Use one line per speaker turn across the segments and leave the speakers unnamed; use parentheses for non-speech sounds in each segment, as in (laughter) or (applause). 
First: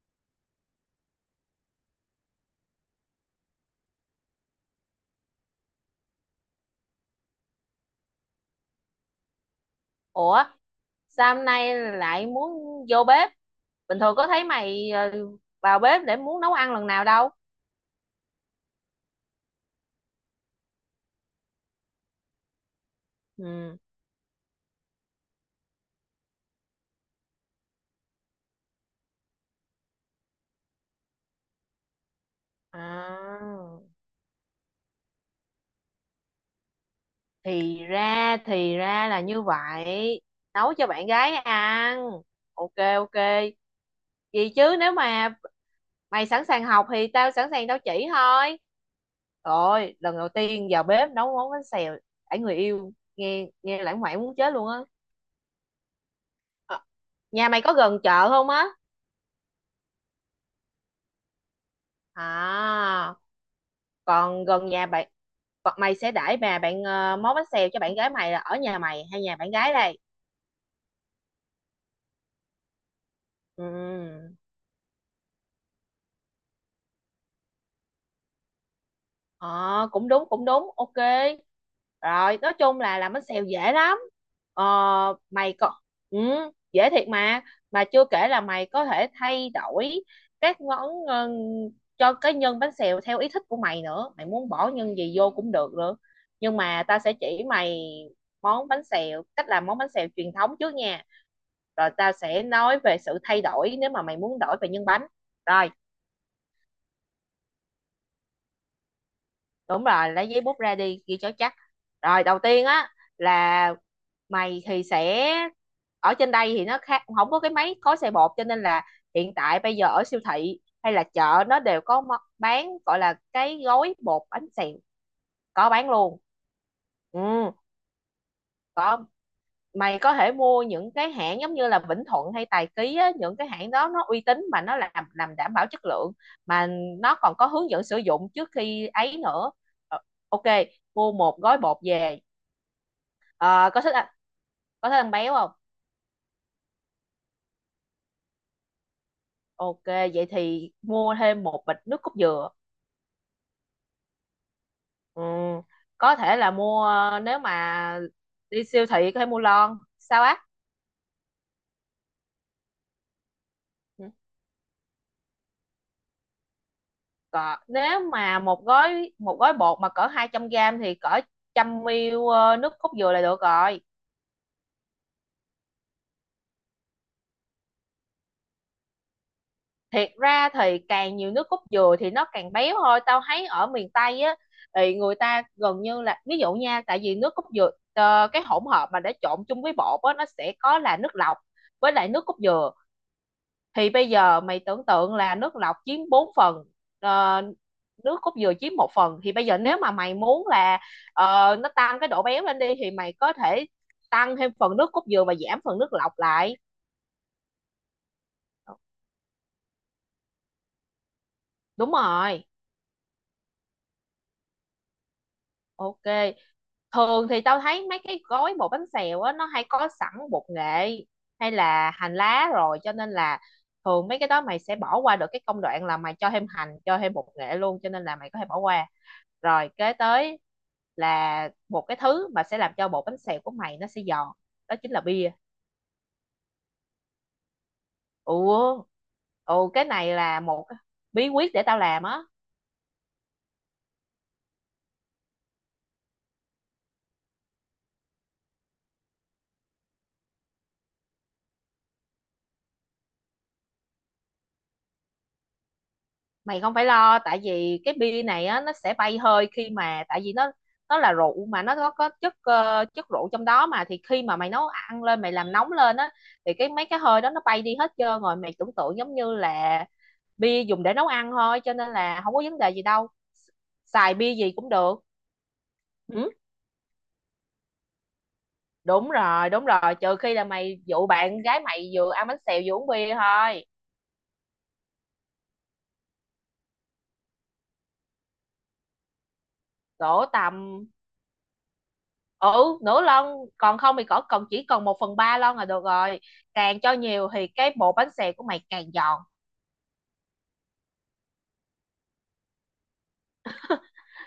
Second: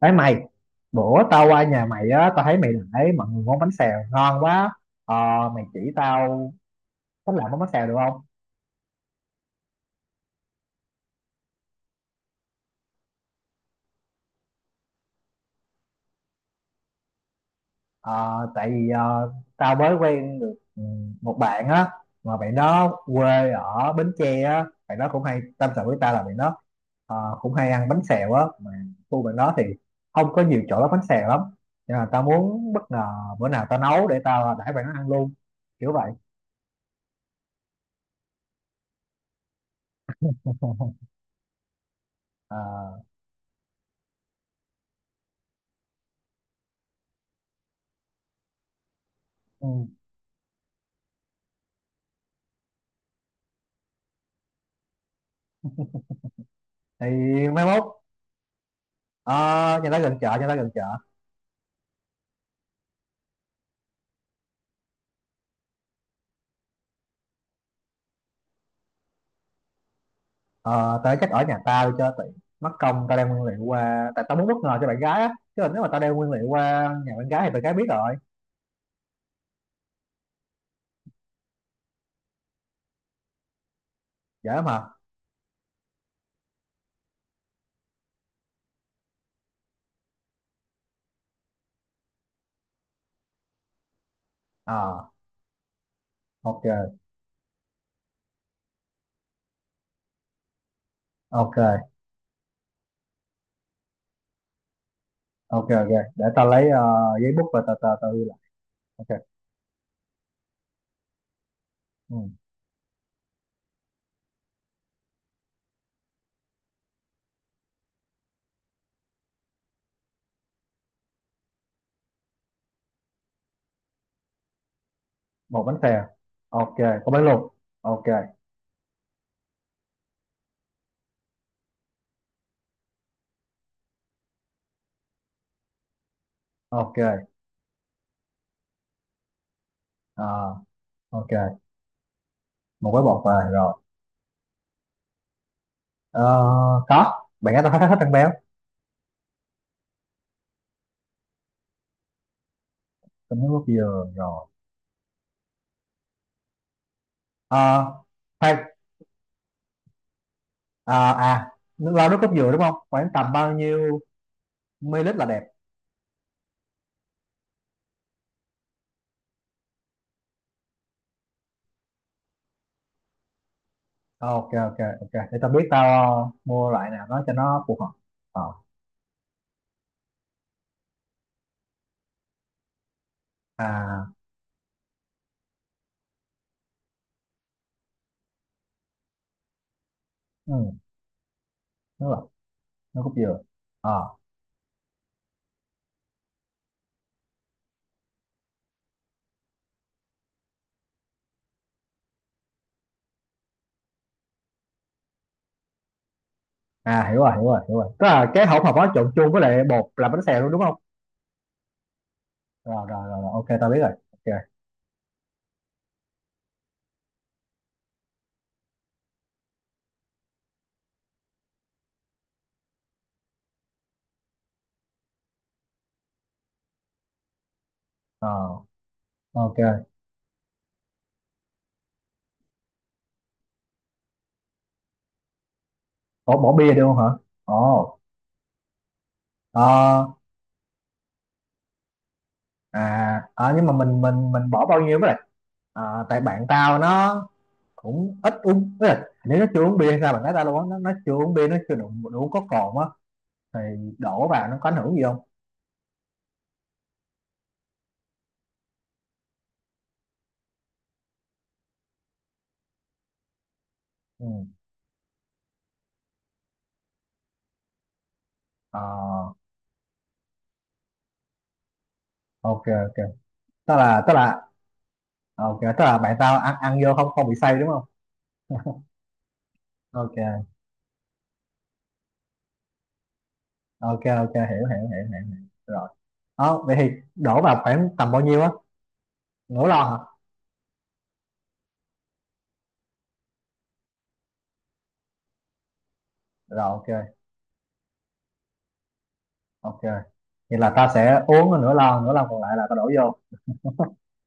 Đấy mày, bữa tao qua nhà mày á, tao thấy mày để mọi người món bánh xèo ngon quá. Ờ, mày chỉ tao cách làm món bánh xèo được không?
ủa Sao hôm nay lại muốn vô bếp? Bình thường có thấy mày vào bếp để muốn nấu ăn lần nào đâu.
Ờ, tại vì tao mới quen được một bạn á, mà bạn đó quê
Ừ,
ở Bến Tre á, bạn đó cũng hay tâm sự với tao là bạn đó cũng hay ăn bánh xèo á, mà khu bạn đó thì không có nhiều chỗ bán bánh xèo lắm. Nên là tao muốn bất ngờ bữa nào tao
à,
nấu để tao đãi bạn nó ăn luôn, kiểu vậy.
thì ra là như vậy. Nấu cho bạn
(laughs)
gái ăn.
Ờ,
Ok, ok, gì chứ nếu mà mày sẵn sàng học thì tao sẵn sàng tao chỉ thôi.
ừ.
Rồi lần đầu tiên vào bếp nấu món bánh xèo đãi người yêu, nghe nghe lãng mạn muốn chết luôn á. Ờ,
Thì
nhà mày
mai
có
mốt,
gần chợ không á?
ờ, nhà ta gần chợ, nhà ta gần chợ.
À, còn gần nhà bạn, còn mày sẽ đãi bà bạn món bánh xèo cho bạn gái mày là ở nhà mày hay nhà bạn gái đây?
Ờ, tao chắc ở nhà tao cho tiện. Mất công tao đem nguyên liệu qua, tại
Ừ,
tao muốn bất ngờ cho bạn gái á. Chứ là nếu mà tao đem nguyên liệu qua nhà bạn gái thì bạn gái biết rồi.
ờ cũng đúng cũng đúng, ok. Rồi nói chung là làm bánh xèo dễ lắm.
Dễ
ờ
mà.
Mày có, ừ, dễ thiệt mà chưa kể là mày có thể thay đổi các món cho cái nhân bánh xèo theo ý thích của mày nữa, mày muốn bỏ nhân
Ờ,
gì vô cũng được nữa. Nhưng
ok,
mà ta sẽ chỉ mày món bánh xèo, cách làm món bánh xèo truyền thống trước nha, rồi
ok,
tao sẽ nói về sự thay đổi nếu mà mày muốn đổi về nhân bánh.
ok,
Rồi,
ok. Để tao lấy giấy bút và tờ tờ tao ghi lại. Ok,
đúng rồi, lấy giấy bút ra đi ghi cho chắc.
ừ.
Rồi đầu tiên á là mày thì sẽ, ở trên đây thì nó khác, không có cái máy gói xe bột cho nên là hiện tại bây giờ ở siêu thị hay là chợ nó đều có bán gọi là cái gói bột bánh xèo,
Một
có
bánh
bán
xèo.
luôn.
Ok, có
Ừ,
bánh luộc. Ok,
có, mày có thể mua những cái hãng giống như là Vĩnh Thuận hay Tài Ký á, những cái hãng đó nó uy tín mà nó làm đảm bảo chất lượng, mà nó
ok,
còn có hướng dẫn sử dụng trước khi ấy nữa. Ờ,
ờ,
ok, mua
ok.
một gói bột về.
Một gói bột về
Ờ,
rồi.
có thích ăn, có thích ăn béo không?
Ờ, có. Bạn gái tao hết hết ăn béo.
Ok, vậy thì mua thêm một bịch nước cốt dừa.
Tao muốn nước dừa rồi.
Ừ, có thể là mua, nếu
Ờ,
mà
khoan,
đi siêu thị có thể mua lon sao á.
à, nước lau nước cốt dừa đúng không, khoảng tầm bao nhiêu
Ừ,
ml là đẹp?
cỡ nếu mà một gói bột mà cỡ 200 gram thì cỡ 100 ml nước cốt dừa là được rồi.
Ok, ok, ok, để tao biết tao mua loại nào đó cho nó phù hợp. Ờ,
Thiệt ra thì càng nhiều nước cốt dừa thì nó càng béo thôi, tao thấy ở miền
à,
Tây á thì người ta gần như là, ví dụ nha, tại vì nước cốt dừa cái hỗn hợp mà để trộn chung với bột á nó
ừ,
sẽ có là nước lọc với
nước
lại nước
lọc,
cốt dừa,
nước cốt dừa.
thì bây
Ờ,
giờ mày tưởng tượng là nước lọc chiếm 4 phần, ờ, nước cốt dừa chiếm 1 phần, thì bây giờ nếu mà mày muốn là nó tăng cái độ béo lên đi thì mày có thể tăng thêm phần nước cốt dừa và giảm phần nước lọc lại.
à, hiểu rồi, hiểu rồi, hiểu rồi, tức là cái hỗn hợp đó trộn chung với lại bột làm bánh xèo luôn đúng không?
Đúng rồi.
Rồi, rồi, rồi, rồi. Ok tao biết rồi, ok.
Ok. Thường thì tao thấy mấy cái gói bột bánh xèo á nó hay có sẵn bột nghệ hay là hành lá rồi, cho nên là thường mấy cái đó mày sẽ bỏ qua được cái công đoạn là mày cho thêm hành, cho thêm bột nghệ luôn, cho nên là mày có thể bỏ
Ờ,
qua. Rồi
ok.
kế tới là một cái thứ mà sẽ làm cho bột bánh xèo của mày nó sẽ giòn, đó chính là bia.
Ủa, bỏ bia được không hả? Ồ,
Ủa, ồ cái này
ờ,
là một bí quyết để tao làm á.
à, à, nhưng mà mình bỏ bao nhiêu với lại, à, tại bạn tao nó cũng ít uống. Tức là nếu nó chưa uống bia hay sao mà nói ta luôn á, nó chưa uống bia, nó chưa đủ, có cồn á, thì đổ vào nó có ảnh hưởng gì không?
Mày không phải lo tại vì cái bia này á nó sẽ bay hơi khi mà, tại vì nó là rượu mà nó có chất chất rượu trong đó mà, thì khi
Ừ.
mà mày nấu ăn lên mày làm nóng lên á thì cái mấy cái hơi đó nó bay đi hết trơn rồi, mày tưởng
Ờ,
tượng giống như là bia dùng để nấu ăn thôi cho nên là không có vấn
ok,
đề gì
ok.
đâu,
tức là tức
xài bia
là
gì cũng được.
ok, tức là bạn
Ừ,
tao ăn ăn vô không, không bị say đúng không?
đúng rồi đúng rồi, trừ khi là
Ok,
mày dụ bạn gái mày vừa ăn bánh xèo vừa uống bia thôi.
ok, ok, hiểu, hiểu, hiểu, hiểu, hiểu. Rồi, đó vậy thì đổ vào khoảng tầm bao nhiêu á, nửa lon hả?
Đổ tầm, ừ, nửa lon, còn không thì cỡ còn chỉ còn 1/3 lon là được rồi,
Rồi,
càng
ok.
cho nhiều thì cái bột bánh xèo của mày càng giòn.
Ok, vậy là tao sẽ uống nửa lon, nửa lon còn lại là tao đổ vô.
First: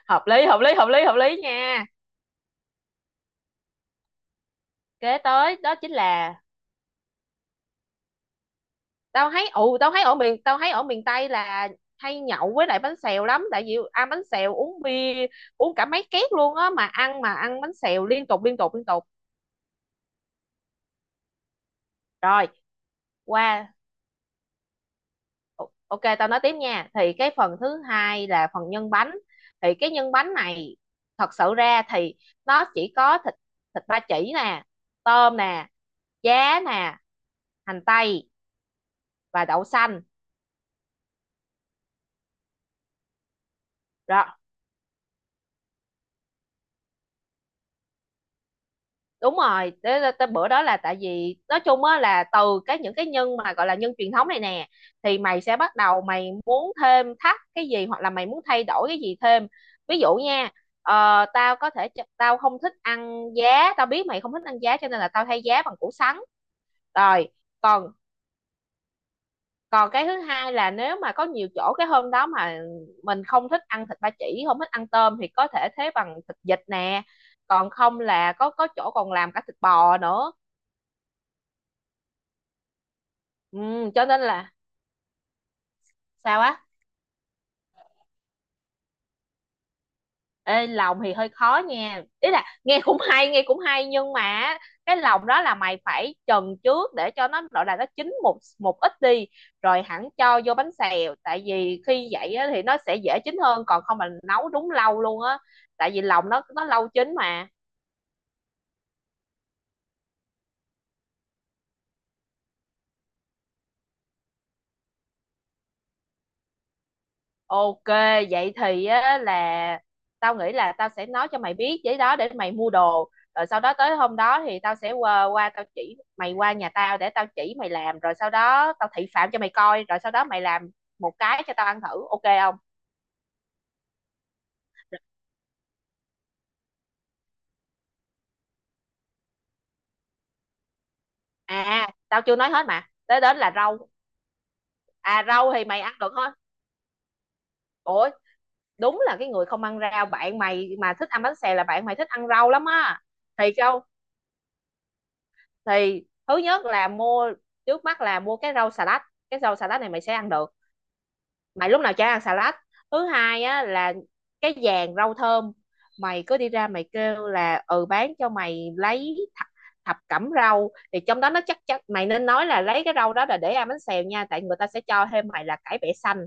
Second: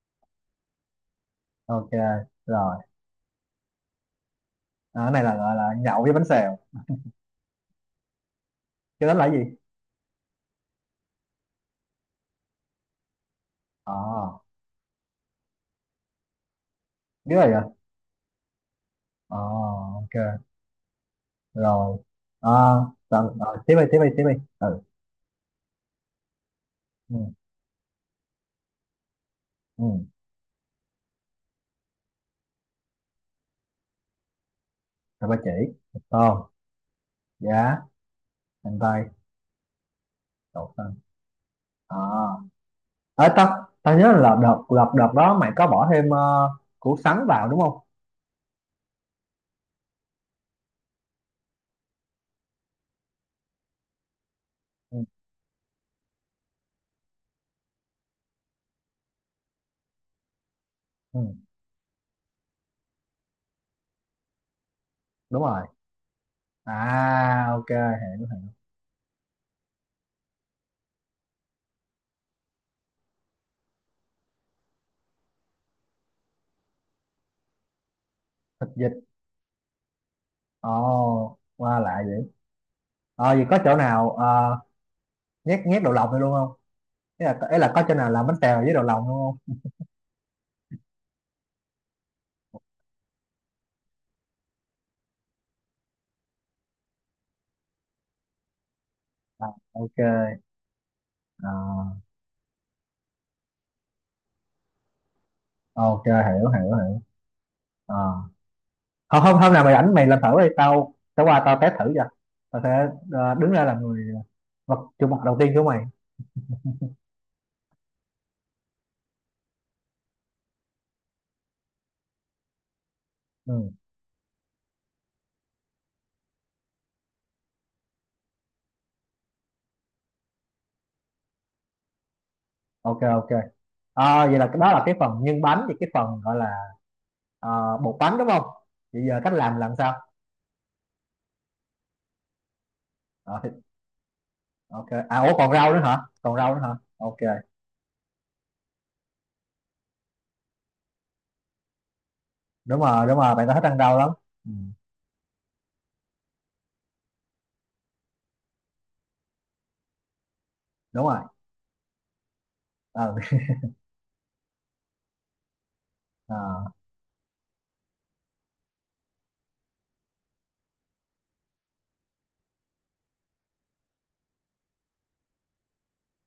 Hợp lý hợp lý hợp lý hợp lý nha.
Ok. Rồi. Ờ, cái
Kế
này là gọi
tới
là
đó chính
nhậu với bánh
là,
xèo, cái đó là
tao
cái
thấy,
gì?
ừ, tao thấy ở miền Tây là hay nhậu với lại bánh xèo lắm tại vì
Ờ,
ăn bánh xèo uống bia uống cả mấy két luôn á, mà ăn, mà
biết
ăn
rồi.
bánh xèo liên tục liên tục liên tục.
Ờ, ok. Rồi
Rồi,
à, tao, à,
qua,
tiếp đi, tiếp đi, tiếp đi. Ừ.
Ok tao nói tiếp nha, thì
Ừ.
cái phần thứ hai là phần nhân bánh, thì
Ừ.
cái nhân bánh này thật sự ra thì nó chỉ có thịt, thịt ba chỉ nè,
Tao, ba
tôm
chỉ,
nè,
tôm,
giá nè,
giá,
hành tây
hành tây,
và đậu xanh.
đậu xanh. À, à, tao tao nhớ
Rồi,
là đợt đợt đợt đó mày có bỏ thêm củ sắn vào đúng không?
đúng rồi, tới bữa đó là tại vì nói chung á là từ cái những cái nhân mà gọi là nhân truyền thống này nè
Ừ,
thì mày sẽ bắt đầu mày muốn thêm thắt cái gì hoặc là mày muốn thay đổi cái gì thêm. Ví dụ nha,
ừ,
tao có thể tao không thích ăn giá, tao biết mày không thích ăn giá, cho nên là tao thay
đúng
giá
rồi.
bằng củ sắn. Rồi
À ok.
còn, còn cái thứ hai là nếu mà có nhiều chỗ cái hôm đó mà mình không thích ăn thịt ba chỉ, không thích ăn tôm thì có thể thế bằng thịt vịt nè, còn không là có
Thịt vịt?
chỗ còn làm cả thịt bò nữa.
Ồ qua lạ vậy. Ờ vậy có chỗ
Ừ, cho
nào
nên là
nhét nhét đậu lòng này luôn
sao á.
không? Ý là, ý là có chỗ nào làm bánh tèo với đậu lòng luôn không?
Ê, lòng thì hơi khó nha, ý là nghe cũng hay nhưng mà cái lòng đó là mày phải trần trước để cho nó gọi là nó chín một một ít đi
À,
rồi
ok.
hẳn cho vô bánh xèo, tại vì
À,
khi vậy á thì nó sẽ dễ chín hơn, còn không mà nấu đúng lâu luôn á, tại vì
ok,
lòng nó
hiểu,
nó
hiểu,
lâu
hiểu.
chín mà.
Ờ. hôm hôm hôm nào mày rảnh mày làm thử đi, tao tao qua tao test thử cho. Tao sẽ đứng ra làm người, ờ, vật chủ mặt đầu tiên của mày.
Ok, vậy thì á, là tao nghĩ là tao sẽ nói cho mày biết giấy đó để mày mua đồ. Rồi sau
Ừ,
đó tới hôm đó thì tao sẽ qua, qua tao chỉ mày, qua nhà tao để tao chỉ mày làm. Rồi sau đó tao thị phạm cho mày coi. Rồi sau đó mày làm một cái cho tao ăn thử. Ok không?
ok, ok. À, vậy là cái đó là cái phần nhân bánh, thì cái phần gọi là ờ, bột bánh đúng không? Vậy giờ cách làm sao?
À, tao chưa nói hết mà. Tới đến
Ờ, thì-
là rau.
ok, à,
À
ủa, còn
rau thì
rau nữa
mày ăn
hả,
được hết.
còn rau nữa hả? Ok.
Ủa, đúng là cái người không ăn rau. Bạn mày mà thích ăn bánh xèo là bạn mày thích ăn rau lắm
Đúng
á.
rồi, đúng rồi, bạn
Thì
tao thích ăn
câu,
rau lắm. Ừ,
thì thứ nhất là mua, trước mắt là mua cái rau xà lách, cái rau xà lách này mày sẽ ăn được,
đúng rồi.
mày lúc nào chả ăn xà lách. Thứ
Ờ, (laughs)
hai á là cái vàng rau thơm, mày
ờ,
cứ đi ra mày kêu là ừ bán cho mày lấy thập, thập cẩm rau thì trong đó nó chắc chắc, mày nên nói là lấy cái rau đó là để ăn bánh xèo nha tại người ta sẽ cho thêm mày là cải bẹ xanh.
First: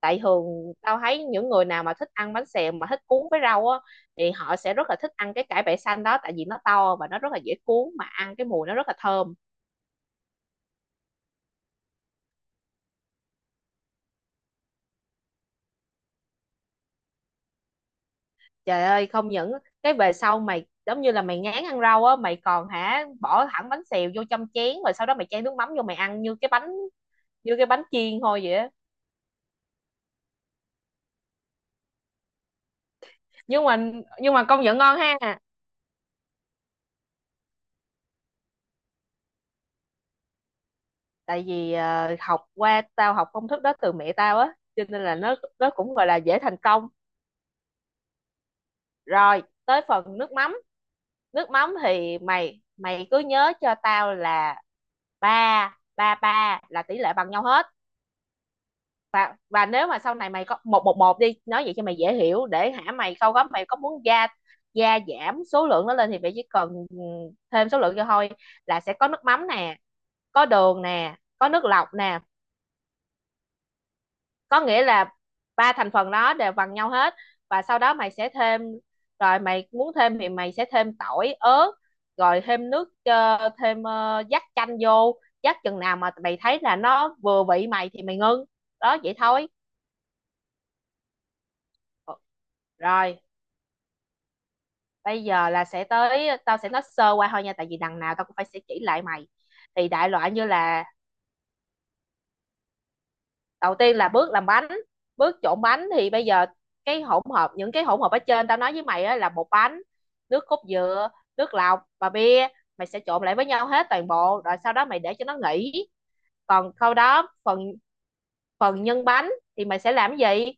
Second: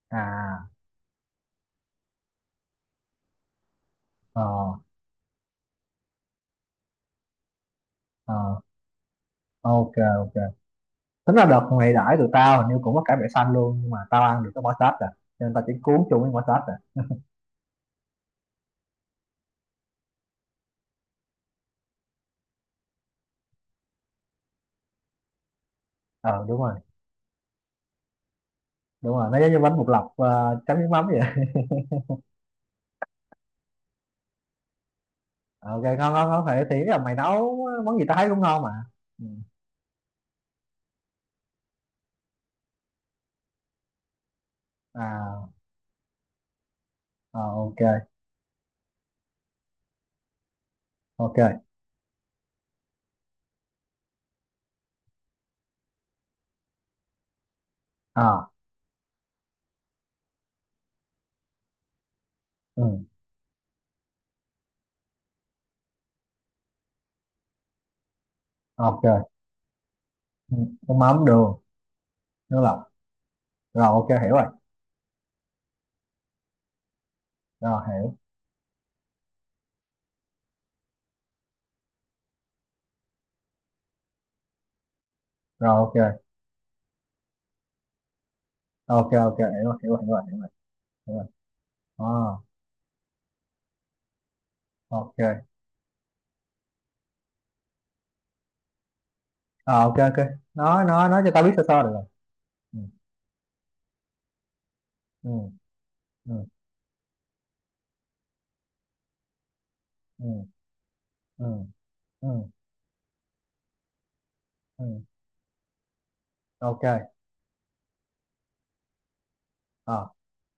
Tại thường
à,
tao thấy những người nào mà thích ăn bánh xèo mà thích cuốn với rau á thì
ờ,
họ sẽ rất là thích ăn cái cải bẹ xanh đó, tại vì nó to và nó rất là dễ cuốn mà ăn, cái
ờ,
mùi nó rất là thơm.
ok, ok. Tính là đợt mày đãi tụi tao hình như cũng có cải bẹ xanh luôn, nhưng mà tao ăn được cái bỏ sát rồi, cho nên tao chỉ cuốn chung với bỏ sát.
Trời ơi không những cái về sau mày giống như là mày ngán ăn rau á mày còn hả bỏ thẳng bánh xèo vô trong chén rồi sau đó mày chan nước mắm vô mày ăn như
Ờ
cái
đúng
bánh,
rồi,
như cái bánh chiên thôi vậy á.
đúng rồi, nó giống như bánh bột lọc chấm nước mắm vậy.
Nhưng mà, nhưng mà công nhận ngon ha.
Ờ, ok, ngon, ngon, ngon phải, thì ý là mày nấu món gì tao thấy cũng ngon mà. Ừ.
Tại vì học qua, tao học công thức đó từ mẹ tao á cho nên là nó
À,
nó cũng gọi là dễ thành công.
ờ, ok,
Rồi tới phần nước mắm.
ok.
Nước mắm thì mày mày cứ nhớ cho tao là ba ba ba là tỷ lệ bằng nhau hết.
À,
Và nếu mà sau này mày có một một một đi nói vậy cho mày dễ hiểu để hả,
ừ,
mày sau đó mày có muốn gia, gia giảm số lượng nó lên thì mày chỉ cần, ừ, thêm số lượng cho thôi, là sẽ có nước
ok.
mắm nè, có
Ừ.
đường
Nước
nè,
mắm,
có
đường,
nước lọc nè.
nước lọc. Rồi ok, hiểu rồi,
Có nghĩa là ba thành phần đó đều bằng nhau hết, và sau
rồi
đó mày
hiểu
sẽ thêm. Rồi mày muốn thêm thì mày sẽ thêm tỏi ớt, rồi thêm nước thêm dắt chanh vô, dắt
rồi.
chừng nào mà
Ok,
mày thấy là nó vừa vị mày thì mày ngưng. Đó,
ok,
vậy
ok, hiểu
thôi.
rồi, hiểu rồi, hiểu rồi, hiểu rồi, hiểu rồi. À,
Rồi bây
ok.
giờ là sẽ tới, tao sẽ nói sơ qua thôi nha tại vì đằng nào tao cũng phải sẽ chỉ lại mày.
Ờ,
Thì
ok,
đại
ok,
loại như
nói
là
nói nói cho tao biết sơ sơ được rồi. Ừ.
đầu tiên là bước làm bánh,
Ừ.
bước trộn bánh, thì bây
Ừ.
giờ cái hỗn hợp, những cái hỗn hợp ở trên tao nói với mày á, là bột bánh,
Ừ.
nước cốt dừa,
Ừ.
nước lọc và
Ừ.
bia, mày sẽ trộn lại với nhau hết toàn bộ rồi sau
Ừ.
đó mày để cho nó nghỉ. Còn
Ok.
sau đó phần, phần nhân bánh thì mày sẽ
Ờ.
làm cái gì,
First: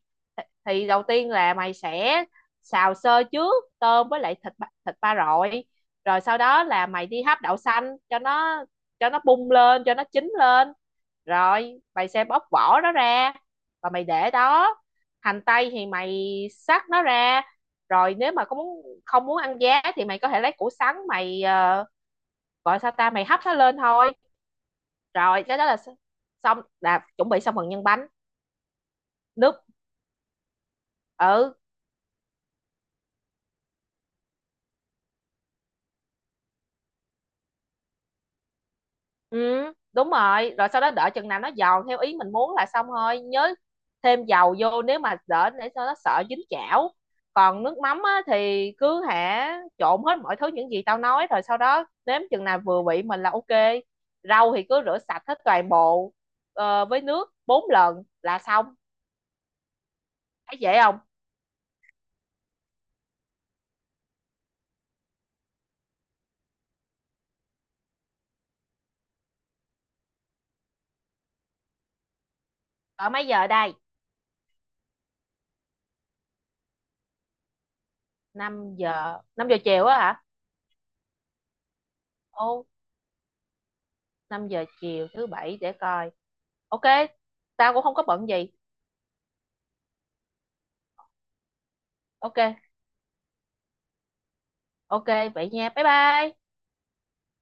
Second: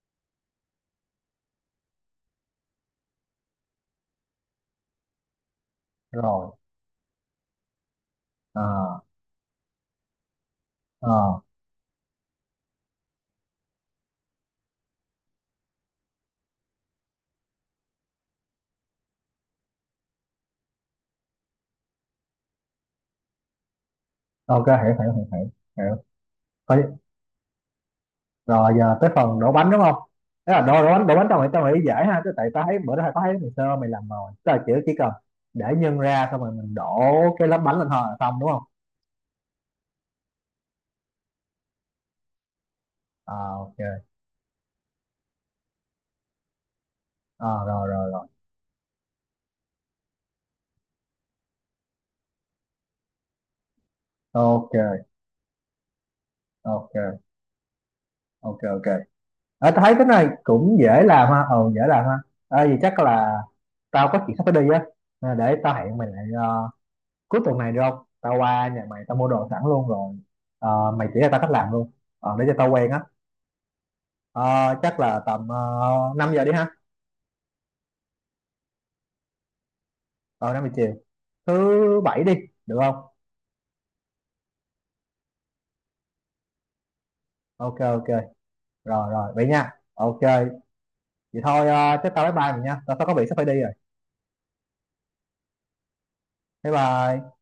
thì đầu tiên là mày sẽ xào sơ trước tôm với lại thịt thịt ba rọi, rồi sau
Rồi.
đó là mày đi hấp đậu xanh cho
Ờ,
nó, cho nó bung lên cho nó chín lên,
ờ,
rồi mày sẽ bóc vỏ nó ra và mày để đó. Hành tây thì mày xắt nó ra. Rồi nếu mà có muốn không muốn ăn giá thì mày có thể lấy củ sắn mày, gọi sao ta, mày hấp nó lên thôi.
ok, hiểu, hiểu, hiểu,
Rồi
hiểu,
cái đó là
hiểu.
xong,
Coi-
là chuẩn bị xong phần nhân bánh.
rồi giờ tới phần đổ
Nước,
bánh đúng không? Thế là đổ, đổ bánh, đổ bánh tao nghĩ,
ừ,
tao nghĩ dễ ha, chứ tại tao thấy bữa đó tao thấy ngày sơ, mày làm rồi, tức là chỉ cần để nhân ra xong rồi mình đổ cái lớp bánh lên thôi là xong đúng không?
ừ, đúng rồi, rồi sau đó đợi chừng nào nó giòn theo ý mình muốn là xong thôi, nhớ
À, ok.
thêm dầu vô nếu mà đỡ để cho nó sợ dính chảo.
À,
Còn nước
rồi,
mắm
rồi,
á,
rồi.
thì cứ hả trộn hết mọi thứ những gì tao nói rồi sau đó nếm chừng nào vừa vị mình là ok. Rau thì cứ rửa
Ok.
sạch hết toàn bộ với
Ok,
nước 4 lần là
ok,
xong.
ok. À, tao thấy cái này
Thấy
cũng
dễ không?
dễ làm ha, ừ dễ làm ha. À, vì chắc là tao có chuyện sắp phải đi á, à, để tao hẹn mày lại cuối tuần này được không, tao qua nhà mày tao mua đồ sẵn luôn rồi. Ờ, mày chỉ cho tao cách làm luôn. Ờ, để cho tao quen á.
Ở mấy giờ đây?
Ờ, chắc là tầm 5 giờ đi ha.
Năm giờ, 5 giờ chiều á hả?
Ờ 5 giờ chiều. Thứ bảy đi,
Ồ,
được không?
5 giờ chiều thứ bảy để coi. Ok, tao
Ok,
cũng không có
ok.
bận gì.
Rồi, rồi, vậy nha. Ok, vậy thôi chắc tao bye
Ok,
bye mình nha. Tao tao có việc sắp phải đi rồi.
Ok vậy nha. Bye bye.
Bye bye.